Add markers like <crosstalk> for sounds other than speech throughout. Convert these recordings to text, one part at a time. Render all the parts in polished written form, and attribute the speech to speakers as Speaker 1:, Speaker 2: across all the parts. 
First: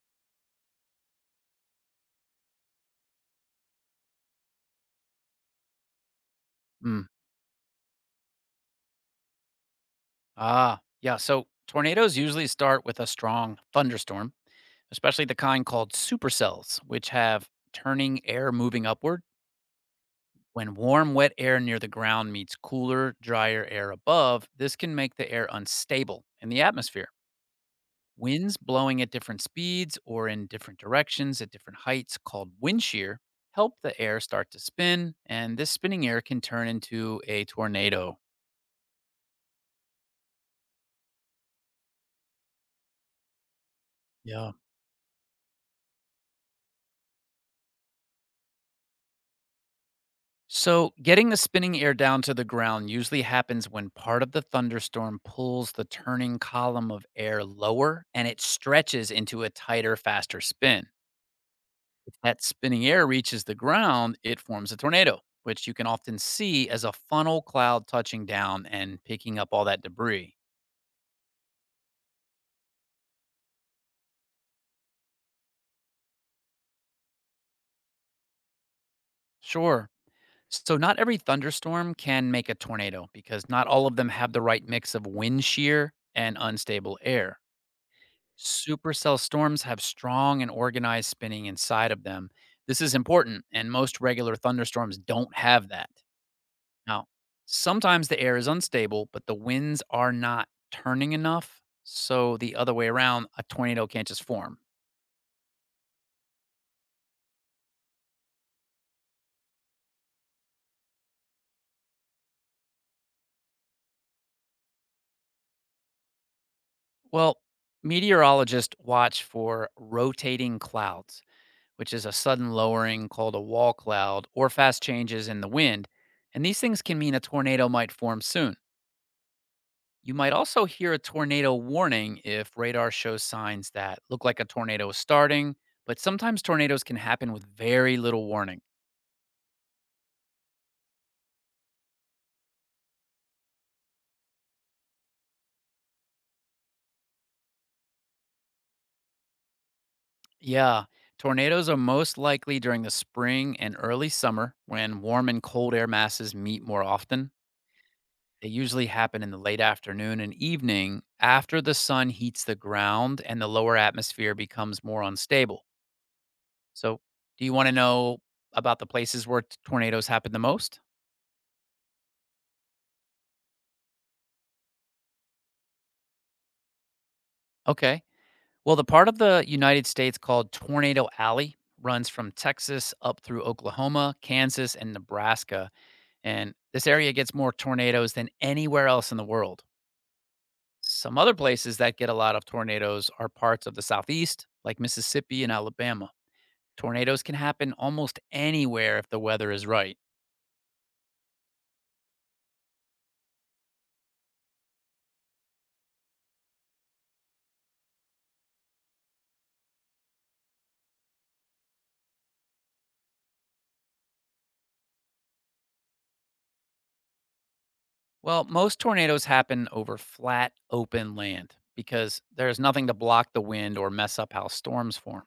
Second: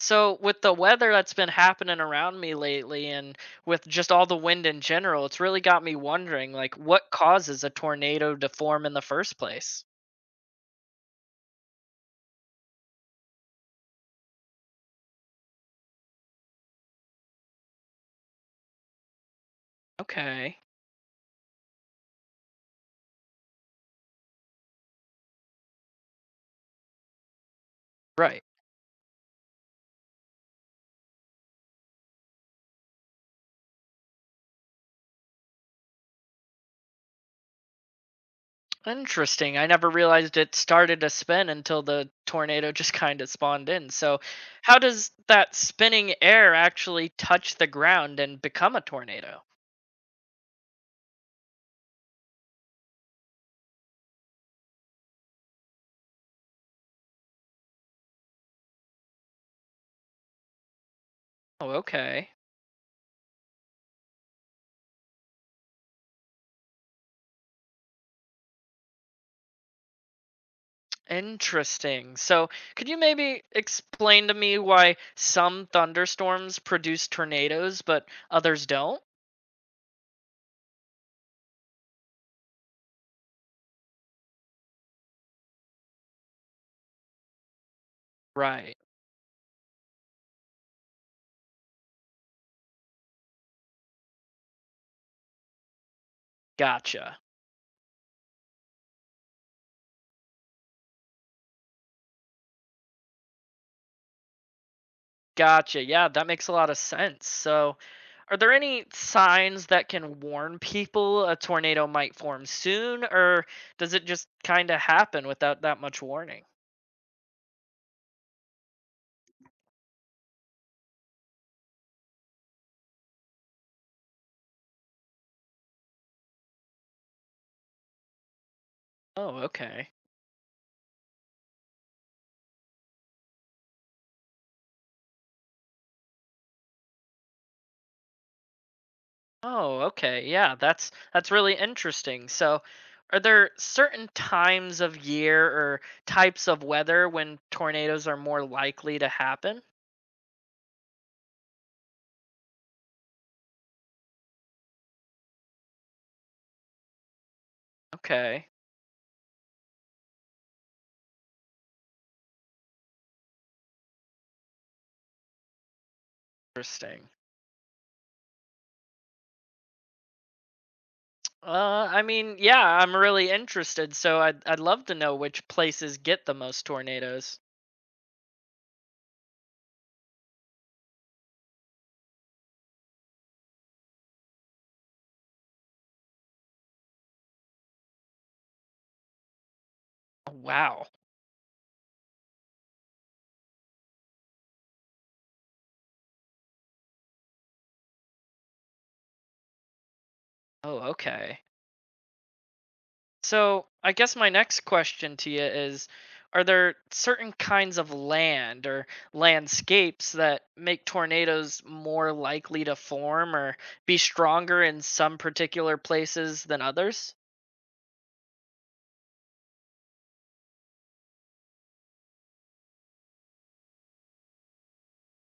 Speaker 1: So with the weather that's been happening around me lately and with just all the wind in general, it's really got me wondering, like,
Speaker 2: Mm.
Speaker 1: what causes a tornado to form in the first place?
Speaker 2: Ah, yeah. So tornadoes usually start with a strong thunderstorm, especially the kind called supercells, which have turning air moving upward.
Speaker 1: Okay.
Speaker 2: When warm, wet air near the ground meets cooler, drier air above, this can make the air unstable in the atmosphere.
Speaker 1: Right.
Speaker 2: Winds blowing at different speeds or in different directions at different heights, called wind shear, help the air start to spin, and this spinning air can turn into a tornado.
Speaker 1: Interesting. I never realized it started to spin until the tornado just <laughs> kind of spawned in. So
Speaker 2: Yeah.
Speaker 1: how does that spinning air actually touch the ground and become a tornado?
Speaker 2: So, getting the spinning air down to the ground usually happens when part of the thunderstorm pulls the turning column of air lower and it stretches into a tighter, faster spin.
Speaker 1: Oh,
Speaker 2: If
Speaker 1: okay.
Speaker 2: that spinning air reaches the ground, it forms a tornado, which you can often see as a funnel cloud touching down and picking up all that debris.
Speaker 1: Interesting. So, could you maybe explain to me why some thunderstorms produce tornadoes but others don't?
Speaker 2: Sure. So, not every thunderstorm can make a tornado because not all of them have the right mix of wind shear and unstable air.
Speaker 1: Right.
Speaker 2: Supercell storms have strong and organized spinning inside of them. This is important, and most regular thunderstorms don't have that. Now,
Speaker 1: Gotcha.
Speaker 2: sometimes the air is unstable, but the winds are not turning enough, so the other way around, a tornado can't just form.
Speaker 1: Gotcha. Yeah, that makes a lot of sense. So, are there any signs that can warn people a tornado might form soon, or does it just kind of happen without that much warning?
Speaker 2: Well, meteorologists watch for rotating clouds, which is a sudden lowering called a wall cloud or fast changes in the wind, and these things can mean a tornado might form soon.
Speaker 1: Oh, okay.
Speaker 2: You might also hear a tornado warning if radar shows signs that look like a tornado is starting, but sometimes tornadoes can happen with very little warning.
Speaker 1: Oh, okay. Yeah, that's really interesting. So, are there certain times of year or types of weather when tornadoes are more likely to happen?
Speaker 2: Yeah, tornadoes are most likely during the spring and early summer when warm and cold air masses meet more often. They
Speaker 1: Okay.
Speaker 2: usually happen in the late afternoon and evening after the sun heats the ground and the lower atmosphere becomes more unstable. So,
Speaker 1: Interesting.
Speaker 2: do you want to know about the places where tornadoes happen the most?
Speaker 1: I mean, yeah, I'm really interested, so I'd love to know which places get the most tornadoes.
Speaker 2: Okay. Well, the part of the United States called Tornado Alley runs from Texas up through Oklahoma, Kansas, and Nebraska. And this area gets more tornadoes than anywhere else in the world.
Speaker 1: Wow.
Speaker 2: Some other places that get a lot of tornadoes are parts of the Southeast, like Mississippi and Alabama. Tornadoes can happen almost anywhere if the weather is right.
Speaker 1: Oh, okay. So, I guess my next question to you is, are there certain kinds of land or landscapes that make tornadoes more likely to form or be stronger in some particular places than others?
Speaker 2: Well, most tornadoes happen over flat, open land because there's nothing to block the wind or mess up how storms form.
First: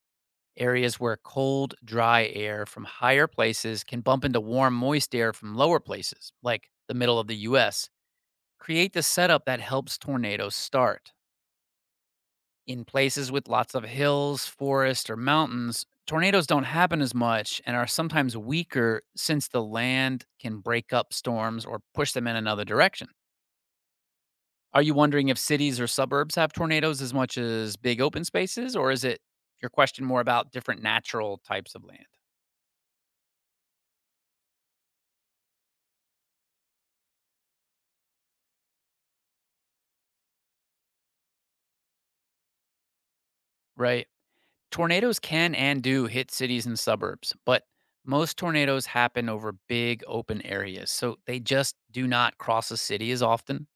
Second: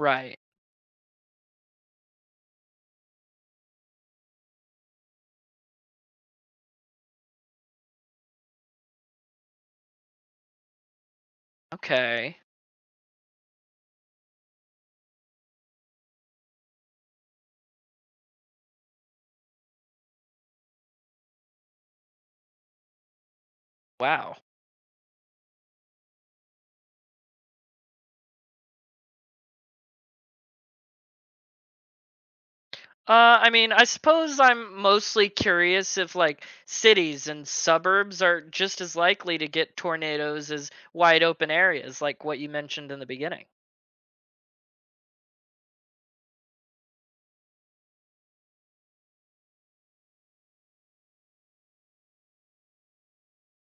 Speaker 1: Right.
Speaker 2: Areas where cold, dry air from higher places can bump into warm, moist air from lower places, like the middle of the US, create the setup that helps tornadoes start.
Speaker 1: Okay.
Speaker 2: In places with lots of hills, forests, or mountains, tornadoes don't happen as much and are sometimes weaker since the land can break up storms or push them in another direction.
Speaker 1: Wow.
Speaker 2: Are you wondering if cities or suburbs have tornadoes as much as big open spaces, or is it your question more about different natural types of land?
Speaker 1: I mean, I suppose I'm mostly curious if, like, cities and suburbs are just as likely to get tornadoes as wide open areas, like what you mentioned in the beginning.
Speaker 2: Right. Tornadoes can and do hit cities and suburbs, but most tornadoes happen over big open areas, so they just do not cross a city as often.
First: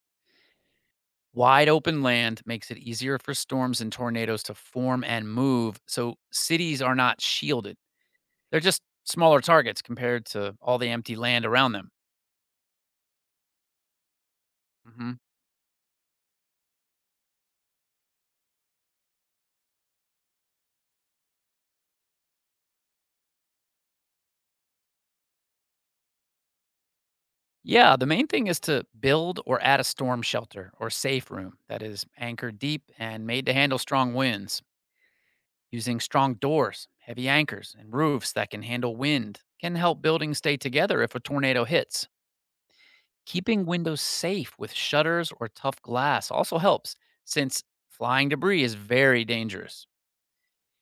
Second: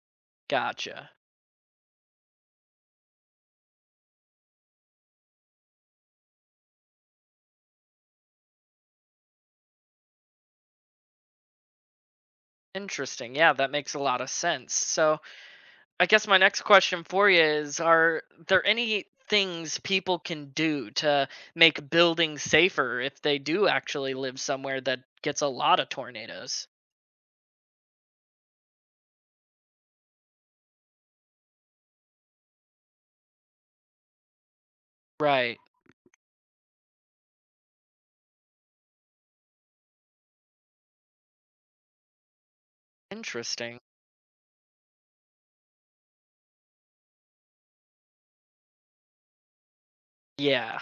Speaker 1: Gotcha.
Speaker 2: Wide open land makes it easier for storms and tornadoes to form and move, so cities are not shielded. They're just smaller targets compared to all the empty land around them.
Speaker 1: Interesting. Yeah, that makes a lot of sense.
Speaker 2: hmm
Speaker 1: So, I guess my next question for you is, are there any things people can do to make buildings safer if they do actually live somewhere that gets a lot of tornadoes?
Speaker 2: Yeah, the main thing is to build or add a storm shelter or safe room that is anchored deep and made to handle strong winds.
Speaker 1: Right.
Speaker 2: Using strong doors, heavy anchors, and roofs that can handle wind can help buildings stay together if a tornado hits. Keeping
Speaker 1: Interesting.
Speaker 2: windows safe with shutters or tough glass also helps, since flying debris is very dangerous.
Speaker 1: Yeah.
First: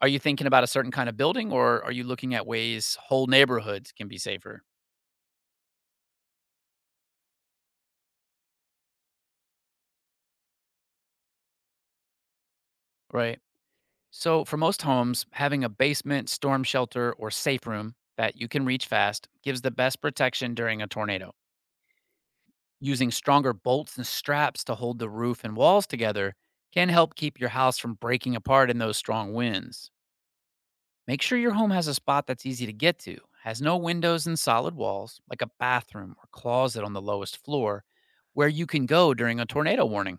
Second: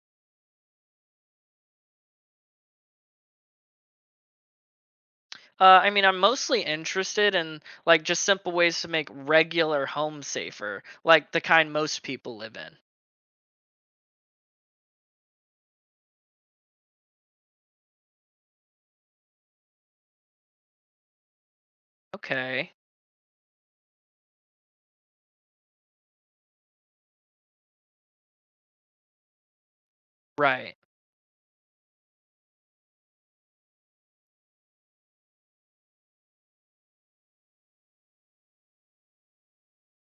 Speaker 2: Are you thinking about a certain kind of building, or are you looking at ways whole neighborhoods can be safer?
Speaker 1: I mean, I'm mostly interested in, like, just simple ways to make regular homes safer, like the kind most people live in.
Speaker 2: Right. So, for most homes, having a basement, storm shelter, or safe room that you can reach fast gives the best protection during a tornado.
Speaker 1: Okay.
Speaker 2: Using stronger bolts and straps to hold the roof and walls together can help keep your house from breaking apart in those strong winds.
Speaker 1: Right.
Speaker 2: Make sure your home has a spot that's easy to get to, has no windows and solid walls, like a bathroom or closet on the lowest floor, where you can go during a tornado warning.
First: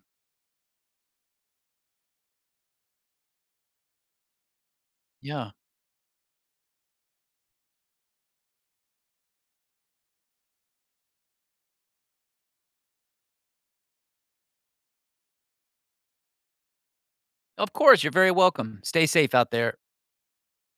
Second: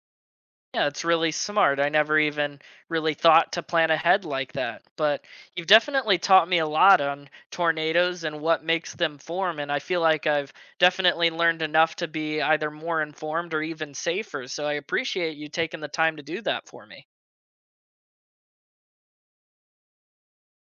Speaker 1: Yeah, it's really smart. I never even really thought to plan ahead like that. But
Speaker 2: Yeah.
Speaker 1: you've definitely taught me a lot on tornadoes and what makes them form. And I feel like I've definitely learned enough to be either more informed or even safer. So I appreciate you taking the time to do that for me.
Speaker 2: Of course, you're very welcome. Stay safe out there.